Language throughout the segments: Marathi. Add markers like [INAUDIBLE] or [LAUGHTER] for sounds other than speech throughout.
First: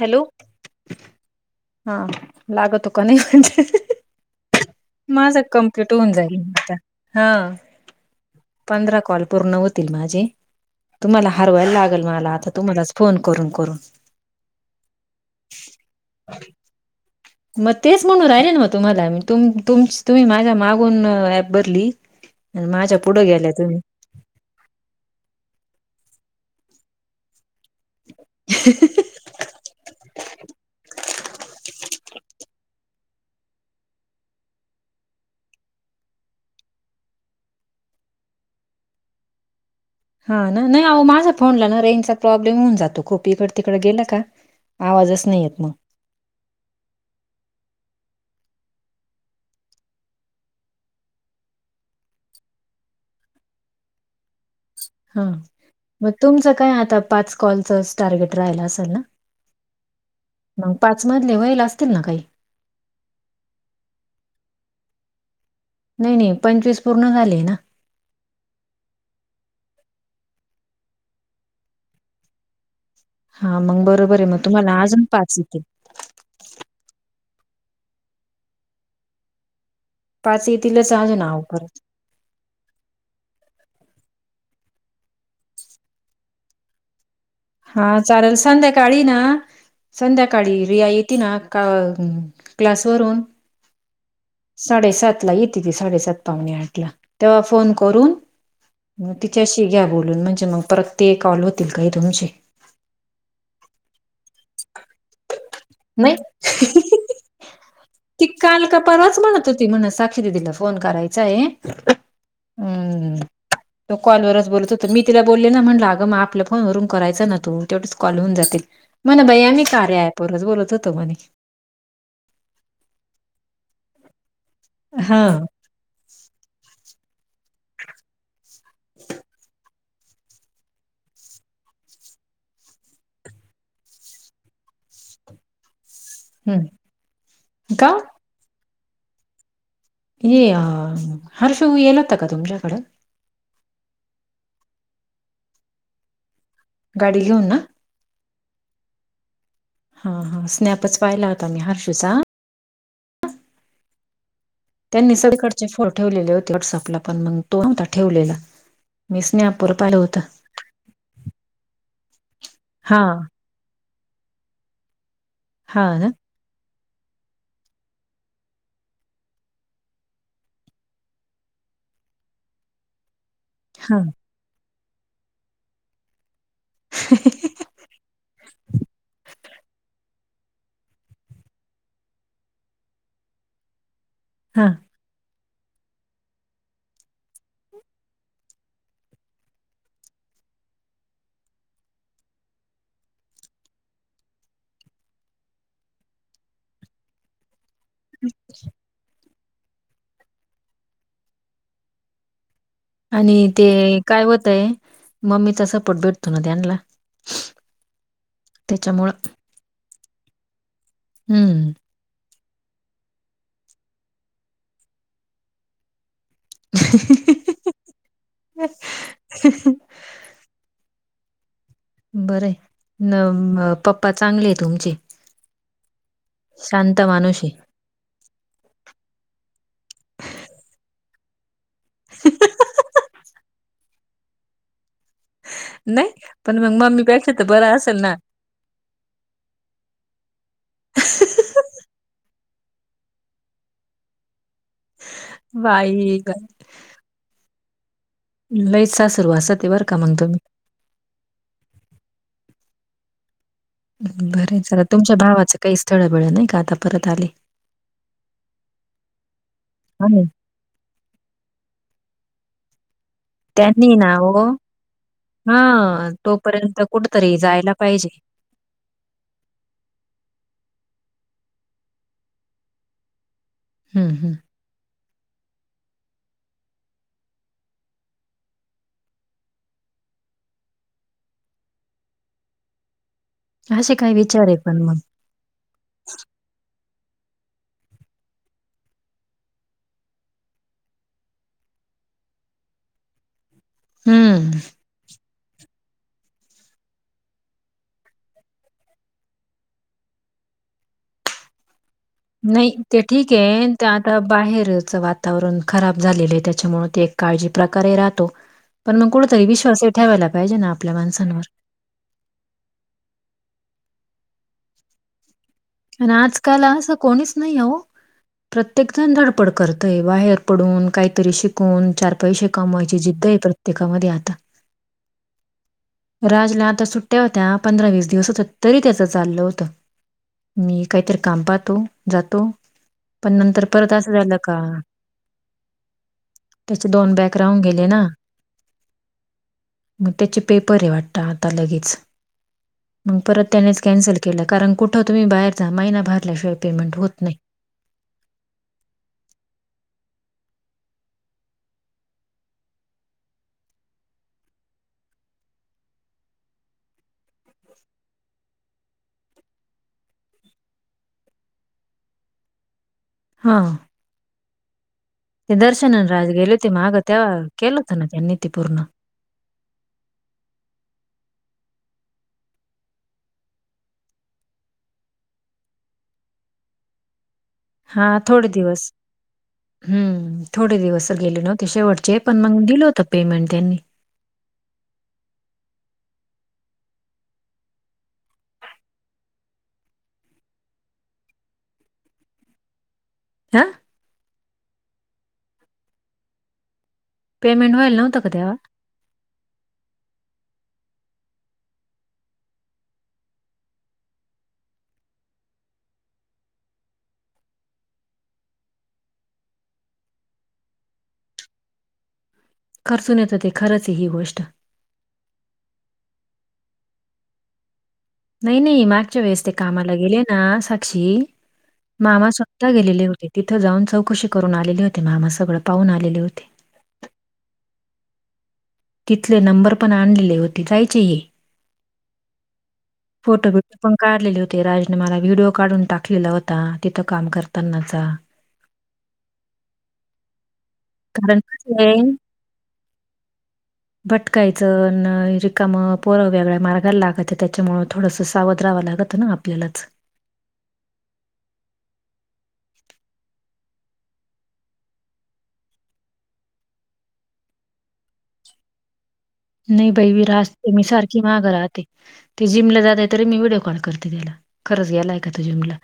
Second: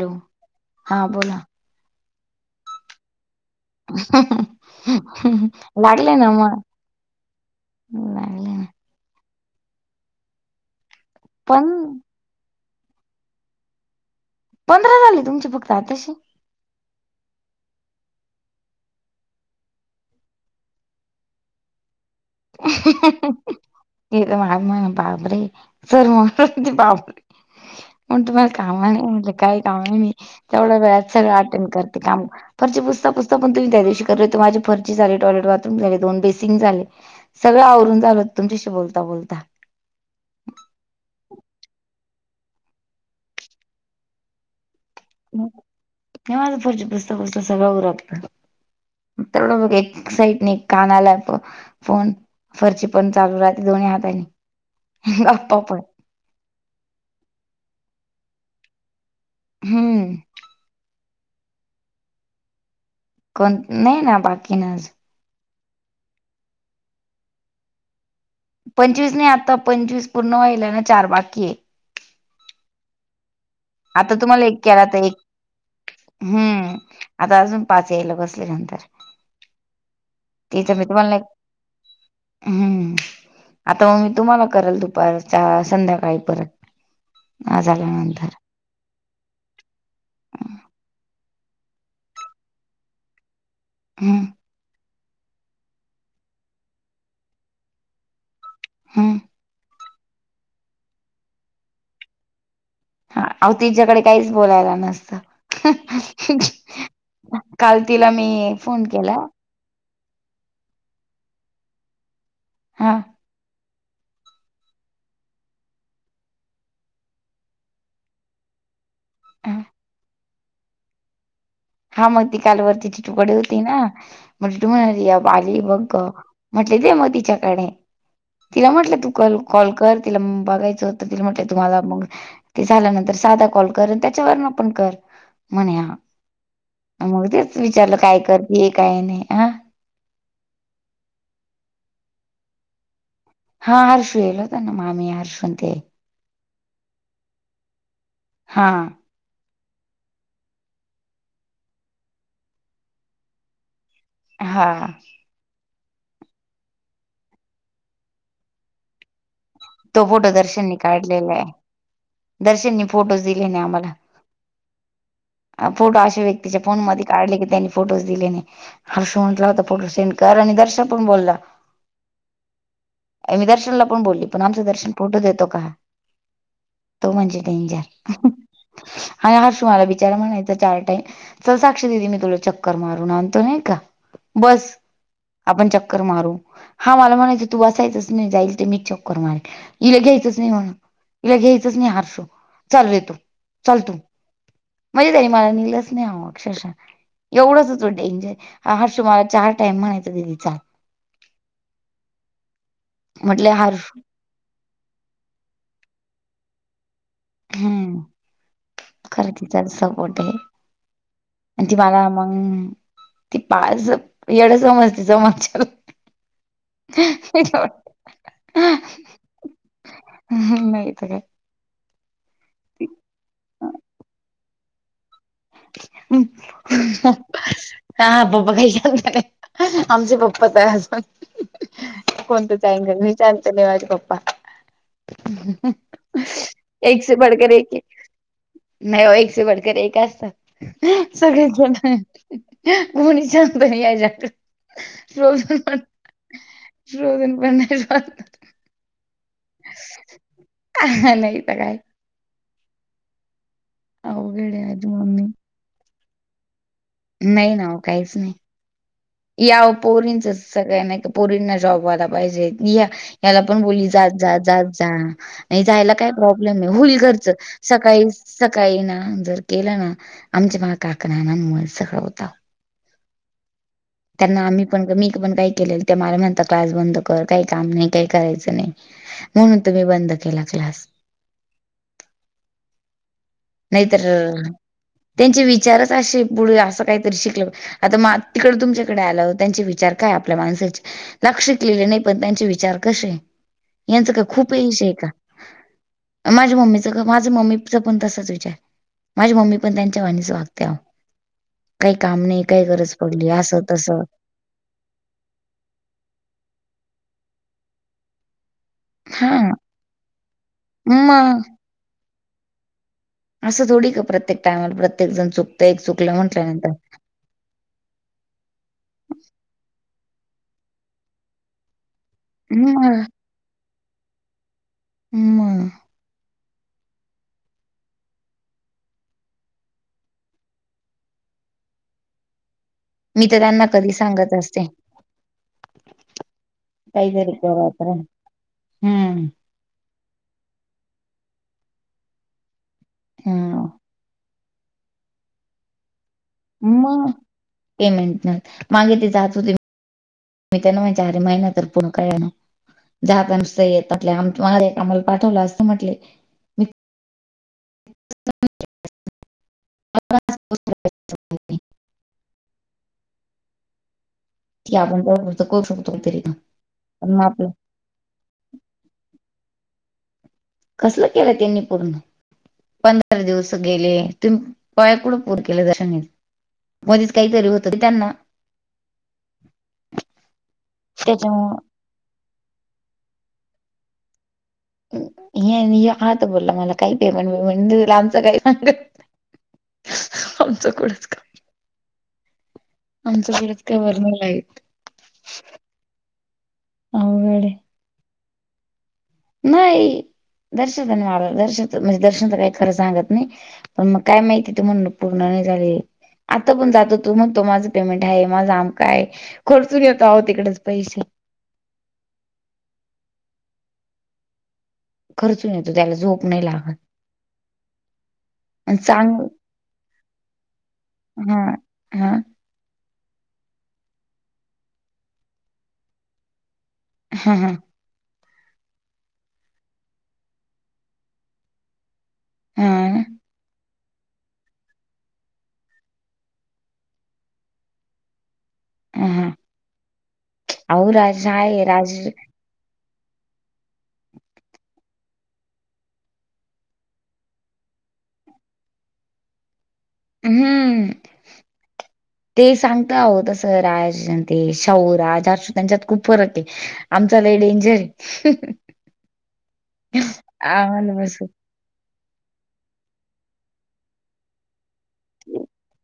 हॅलो हा बोला हा लागत हो का नाही म्हणजे माझं कम्प्लीट होऊन लागले ना जाईल मग आता हा ना पंधरा कॉल पूर्ण होतील माझे तुम्हाला पण हरवायला लाग मला आता तुम्हाला फोन करून करून पंधरा झाले तुमची फक्त आ तशी मग तेच म्हणून राहिले ना म तुम्हाला म तुम्ही माझ्या मागून ऍप भरली आणि माझ्या पुढं गेल्या तुम्ही हे माझ पापरे सर मगची पापे म तुम्हाला कामा नाही म्ह काही काम नाही तेवढ्या वेळ सगळं अटेंड करते कामची पुस् पुस्त प तुम्ही त्या दिवशी कर होते माझ फर्चीी झाले टॉयलेट बाथरूम झाले दोन बेसिंग झाले सगळं आवरून झालत तुमच्याशी बोलता बोलता हा नाही नाही अो माझा फोनला ना रेंजचा प्रॉब्लेम होऊन जातो खोप इकड तिककडे गेला का आवाजच नाही येत मग हे माझं पुढचे पुस्तक पुस्तक सगळं उरगत तेवढं मघ एक्साइट नाही कानाला प फोन फरची पण चालू राहते दोनही हातानी हा गप्पा पण मग तुमचं काय आता पाच कॉलचं टार्गेट राहिला असेल ना हम्म मग पाच मधले व्हायला असतील ना काही कोण नाही ना बाकी नाज नाही नाही पंचवीस पूर्ण झाले ना पंचवीस नाही आता पंचवीस पूर्ण व्हाला ना चार बाकी आहे हा मग आता बरोबर आहे मग एक तुम्हाला केला तर अजून एक पाच यथे हम्म आता अजून पाच येल कसल्या नंतर पाच तीच येतीलच भीती पनला अजून आहो परत हम्म आता मग मी तुम्हाला करेल दुपारच्या संध्याकाळी परत आज हा आल्यानंतर चालेल संध्याकाळी ना संध्याकाळी रिया येते ना का क्लासवररून हम् साडेसात ला येते ती साडेसात पाहणे आठ ला तेव्हा फोन करून हम्म त त्याशी घ्या बोलून म्हणजे मग परत ते कॉल होतील काही तुमचे हा तिच्याकडे काहीच बोलायला नसतं नाही काल तिला मी फोन केला म्हण साीला फोन करायचा आहे हां हम् तो कॉलवरच बोलत होत मी तिला बोलले ना म्हणलं अगं मग आपल्या फोनवरून करायचा ना तू तेवटीच कॉल होऊन जातील म्हणा भैया हा मी कार्या आहे पोरस बोलत होतो म्हणे हा मग ती कालवररतीची तुकडे होती ना म्हजे तू म्हणाली हा आली बघ म्हटले ते मग तिच्याकडे तिला म्हटलं तू कल कॉल कर तिला बघायचं तिला म्हटलं तुम्हाला मग ते झाल्यानंतर साधा कॉल कर आणि त्याच्या वून आपण कर म्हणे हम्म मग तेच का विचारलं काय करतेय काय नाही हा ये अ हरशव येल होत का तुमच्याकड हा हर्षू येल होत ना मामी हर्षून ते गाडी घेऊ ना हा हा हा स्नॅपच पाहिला होता मी हर्शूचा हा त्यांनी सगळीकडचे फो ठेवलेले होते वॉटसअपला पण मग तो नव्हता ठेवलेला मी स्ने तो फोटो दर्शननी काढलेला आहे दर्शननी हा फोटो अंबल हा ना फोटाश व त्यािच्या फोन मध्ये काढले की त्यांनी फोटोज दिलेने हर्ष म्हटला होता फोटो सेंड कर आणि दर्शन पण बोलला मी दर्शन हा ण बोलली पण आमचं दर्शन फोटो देतो का तो म्हणजे डेंजर आणि हर्षु मला बिचारा म्हणायचं चार टाईम चल साक्ष दिदी मी तुला चक्कर मारून आणतो नाही का हा बस आपण चक्कर मारू हा मला म्हणायचं तू बायचच नाही जाईल ते मी च म इिला घ्यायचच नाही म्हण इिला घ्यायचच नाही आरशो चाल रेतू चालतू म्हणजे तई मला नलंच नाही ह अक्षरशः एवढाच हो तो डेंजर हा हा शुमला चार टाइम म्हणायच दिदीचा आणि म्हटलं ते हर्षू काय होतय मम्मीचा सपोर्ट भेटतो ना त्यांला हम्म खरं तिचाच सपोर्ट आहे आणि ती हम्म मला मग ती पाच एड समज तच मगच्या वाट नाही तर काय बर न पप्पा चांगले आहे तुमचे [INAUDIBLE] शांत हा माणूस आहे. हा पप्पा काही ख्याल कर आमचे पप्पाचा हसबड कोणतं चई मी चालत नाही माझे पप्पा नाही पण मग एक से मम्मीपेक्षा तर पडकर बरं एक असेल ना नाही एक बडकर एक असत सगळे घ कोणी शांत नाही याच्यात रोजन पण बाई ग रोजन पनण्या वईचा सरू अस ते बर का म्हगतो म् हा नाही तर काय अवघड बर आहे चला माझी तुमच्या मम्मी भावाचं काही स्थळ बळ नाही का आता परत आले नाही ना काहीच नाही या आणि पोरींच सगळ्यां नाही पोरींना जॉबवाला पाहिजे या याला पण बोलली त्यांनी जात ना जा हो जात जा नाही जायला हा काय प्रॉब्लेम नाही तोपर्यंत होल घरचं कुठतरी जायला पाहिजे सकाळी सकाळी ना जर केलं ना आमच्या मा काक नानामुळे सगळं होता हम्म त्यांना हम्म आम्ही पण मी पण काही केलेलं ते मला म्हणता क्लास बंद कर काही काम नाही काही करायचं नाही म्हणून तुम्ही बंद केला क्लास नाही असे तर काय विचार आहे पण मग त्यांचे विचारच असे पुढे असं काहीतरी शिकलं आता म तिकड तुमच्या आलं त्यांचे विचार काय आपल्या माणसाचे लक्ष ललेले नाही पण त्यांचे विचार कसे यांचं काय खूप हम्म येश आहे का माझ्या मम्मीचं माझं मम्मीच पण तसाच विचार माझी मम्मी पण त्यांच्या वणीस वागते काही काम नाही काही गरज पडली असं त्या तसं आता बाहेरच वातावरण खराब झालेलं आहे त्याच्यामुळे ते एक काळजी प्रकारे राहतो. पण म हा कुठतरी विश्वास हे ठेवायला पाहिजे ना आपल्या मग. माणसांनवर. आसं थोडी का प्रत्येक टायमाला प्रत्येक जण चुकतय एक आणि चुकलं आजकाल म्हटल्यानंतर. असं कोणीच नाही हो, प्रत्येक जण धडपड करतय बाहेर पडून काहीतरी शिक कून चार पैसे कमवायची मग जिद्द आहे प्रत्येकामध्ये आता. म राजला आता सुट्ट्या होत्या पंधरा वीस दिवस होत तरी त्याचं चाललं होतं. मी काहीतरी काम पाहतो जातो. मी पण तर नंतर त्यांना कधी परत आसं सांगत झालं का? असते त्याचे दोन काहीतरी बॅक राहून करा गेले करा. ना. हम्म म त्याचे पेपर आहे वाटत आता लगेच मग परत हम्म त्यानेच कॅन्सल केलं. कारण कुठं तुम्ही बाहेर जा महिना भर म पेमेंट नाई मागे ते जात होते. [UNINTELLIGIBLE] मी त्यांना मा अारी महिन्या तर पुूर्ण कळणार जात नुस येत आप आला आम्हाला पाठवलं असं म्हटले मी [INAUDIBLE] [UNINTELLIGIBLE] हां. ती आपण बरोबर. ते दर्शना न राज गेले हो ते मागं तेव्हा केलं होत ना त्यांनी ते पूर्ण. कसलं केलं त्यांनी पूर्ण? पंधरा दिवस गेले तुम्ही पाया कुडं पूर केल का त्यानी. मध्येच काहीतरी होत. हा थोडे दिवस हम्म थोडे दिवस गेले ना त्याच्यामुळ ते शेवटचे. पण मंग दिल होत पेमेंट त्यांनी. ह हात बोलला मला काही पेमंटे बिमेंट म आमचं काही सांगत आमच पुरस्कार [UNINTELLIGIBLE] म्हणजे हां, एकटे वरणल आहे. अवघड आहे पेमेंट व्हाय नव्हं का तेवा? नाही दर्शत वा दर्श म्हणजे दर्शन तर काही खरं सांगत नाही. पण मग काय माहिती तु म्हण पूर्ण नाही झाली. आता पण जातो तो म्हनतो माझं पेमेंट आहे माझं आमक आहे. खर्चून येतो आहो तिकडेच पैसे. खर्चून येतो कि खरंच आहे ही गोष्ट. खर्चून येतो त्याला झोप नाही लागत. नई आणि नई चांग मागच्या वेळेस् ते कामाला गेले ना साक्षी हा हा मामा स गेलेले होते तिथं जाऊन चौकशी करून आलेले होते मामा सगळं पाहून आलेले होते. ह्ये ह्ये तिथले नंबर पण आणलेले होते जायचे हे हा फोटो बी पण काढलेली होते राजने मला व्हिडिओ काढून टाकलेला होता तिथं काम करतांनाचा. [INAUDIBLE] ऍ हा आओ राज कारण आहे कसं राज. भटकायचं न रिकाम पोरं वेगळ्या मार्गायला लागत त्याच्यामुळं थोडंसं सावध रावं लागतं ना आप पेलाच. अ हम्म. [INAUDIBLE] ते सांगता आहो तसं राज अनं ते शाहूरा हर्ष त्यांच्यात खूप फरक आहे. आमचा लय डेंजर आये. नई बई रास् मी बस सारखी मांग राहते. ते जिमला जाते तरी मी व्हिडिओ कॉल करते त्याला खरंच गेलाय का तो जिमला.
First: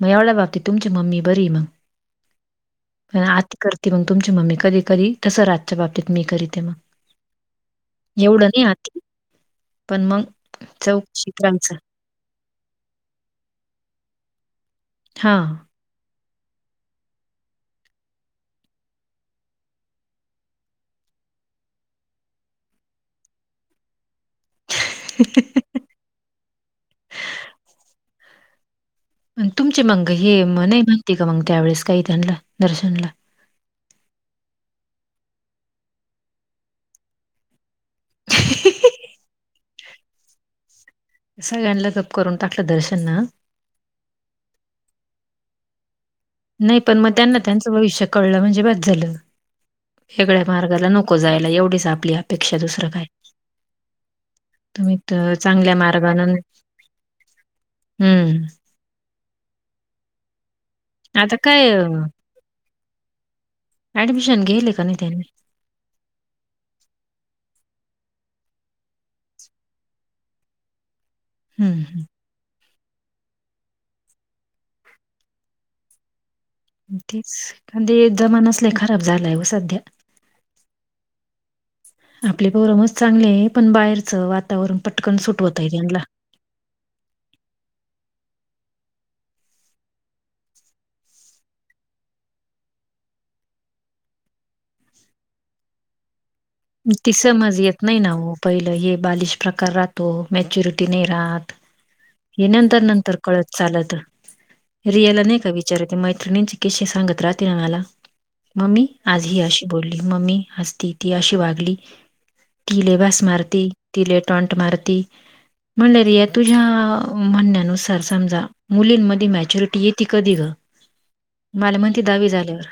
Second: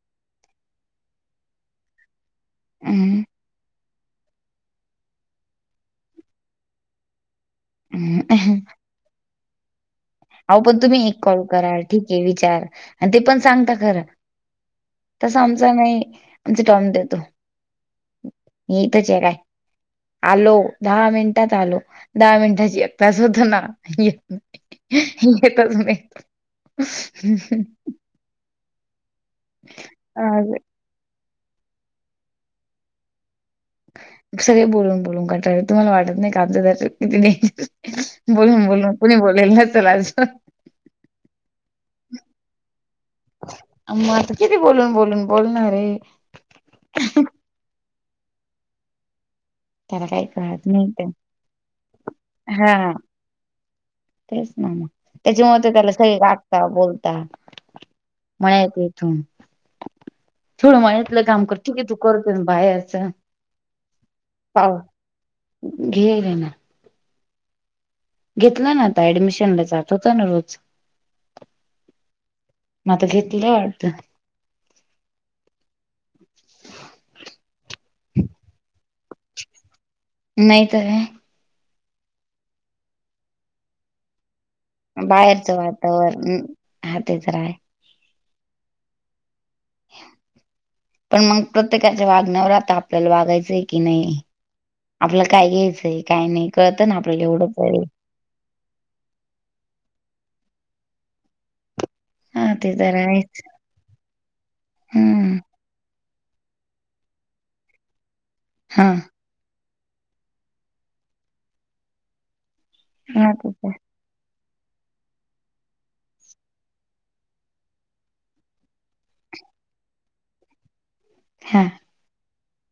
म एवढ्याबाबती तुमची मम्मी बरीय मग हम् पण आती करती मग तुमची मम्मी कधी कधी तसं राजच्या बाबतीत मी करीते मं एवढं हम्म नाही आती पण मग आ वो पण तुम्ही एक कॉल चौकशीत राहायचं. कराल. ठीक आहे विचार आणि ते पण सांगता खरं तस हां. आमचा नाही. [UNINTELLIGIBLE] च टॉम देतो मी इथचंय काय आलो दहा मिनिटात आलो दहा मिनिटाची एक तास होतो ना येतच नाही. [INAUDIBLE] तुमचे मग हे आज नाही म्हनते का मग त्यावेेळेस काही त्यांना दर्शनला सगळे बोलून बोलून कटांळले तुम्हाला वाटत नाहीका आमचं दर्शन किती [UNINTELLIGIBLE] नाही बोलून बोलून कुणी बोलेल तर चलज [UNINTELLIGIBLE] सगळ्यांना गप करून टाकलं दर्शन आ मं आता किती बोलून बोलून बोलणारे. नाही पण मग त्यांना त्यांचं भविष्य कळलं म्हणजे बाज झालं. त्याला काही वेगळ्या कळत मार्गाला नाही ते नको जायला एवढीच आपली अपेक्षा दुसरं हा काय? तेच म तुम्ही त्याच्यामुळं तर चांगल्या त्याला सगळे मार्गानं डाटता बोलता हं. मण ती [UNINTELLIGIBLE] थोडं मळ्यातलं आता काम काय करती की अ, तो करतो बाहेरचं अऍडमिशन घेयेलं का नाही त्यांनी? घेयेलय ना घेतलं ना आता ऍडमिशन ला जात होता ना रोज हम्म हम् मता घेतलं [UNINTELLIGIBLE] तेच पण जमानाच लय खराब झालाय वो सध्या नाहीतर काय आपले पोरं मस चांगले पण बाहेरचं वातावरण पटकन सूट बाहेरचं होतंय त्यांना. वातावरण हा ते तर आहे. पण मग प्रत्येकाच्या वागण्यावर राहतं आपल्याला वागायचंय की नाही. आपल्याला काय घ्यायचंय काय नाही. कळतं ना ती आपल्याला एवढं समज तरी येत नाही. ना वो पहिलं हे बालिश प्रकार राहतो मॅच्युरिटी नाही राहत. हे हा ते नंतर तर नंतर आहेच कळत चालंत रियाला हम्म. नाही का विच च मैत्रिणीचे किस्से सांगत राहती ना मला, हा मम्मी ही अशी बोलली मम्मी आज ती ती अशी वागली ती लय वास हा ते मारती. तर ती लय टॉंट मारती म्हणल्याने या तुझ्या म्हणण्यानुसार समजा मुलींमध्ये मॅच्युरिटी येती कधी ग? हा माला म्हणती दहावी झाल्यावर.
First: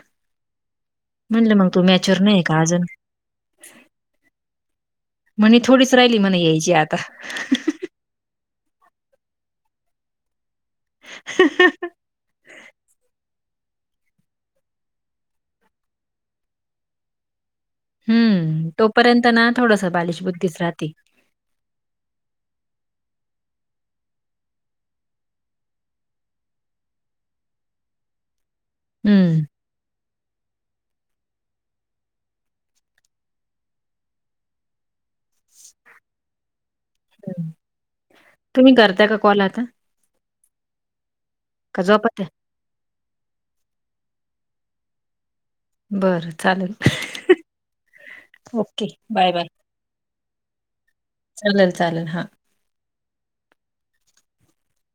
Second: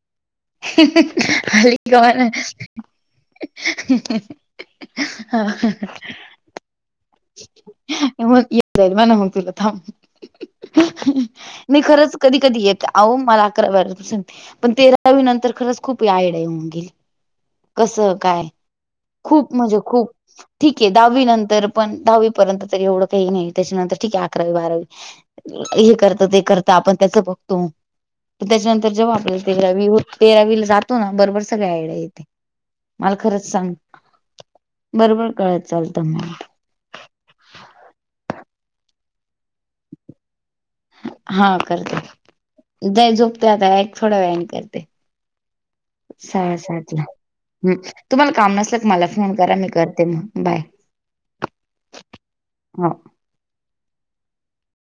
म्हणलं मग तू मॅच्युअर नाही का अजून? [UNINTELLIGIBLE] म्हणे थोडीच राहिली म्हणे यायची आता मग येत जाईल [INAUDIBLE] ना मग तुला थांब नाही खरंच कधी कधी येते अहो मला अकरा बारावी पासून पण तेरावी नंतर खरंच खूप आयाडिया येऊन गेली. कसं काय हम्म, तोपर्यंत ना खूप म्हणजे थोडंसं खूप बालिश बुद्धीच ठीक आहे राहते. दहावी नंतर पण दहावीपर्यंत तरी एवढं काही नाही त्याच्यानंतर ठीक आहे अकरावी बारावी हे करतं ते करतं आपण त्याचं बघतो त्याच्यानंतर जेव्हा हम्म, आपल्याला तेरावी तेरावीला जातो. तो ना बरोबर सगळ्या आयडिया येती मला खरंच सांग बरोबर कळत चालतं म तुम्ही करता का कॉल आता? हा का झोपत्या? करते [INAUDIBLE] झोपते आता थोडा वेळाने करते. बरं सहा चालेल. सातला. हम तुम्हांला काम नसलं ओके, की मला बाय फोन बाय. करा मी करते मग बाय. चालेल चालेल हा, ह.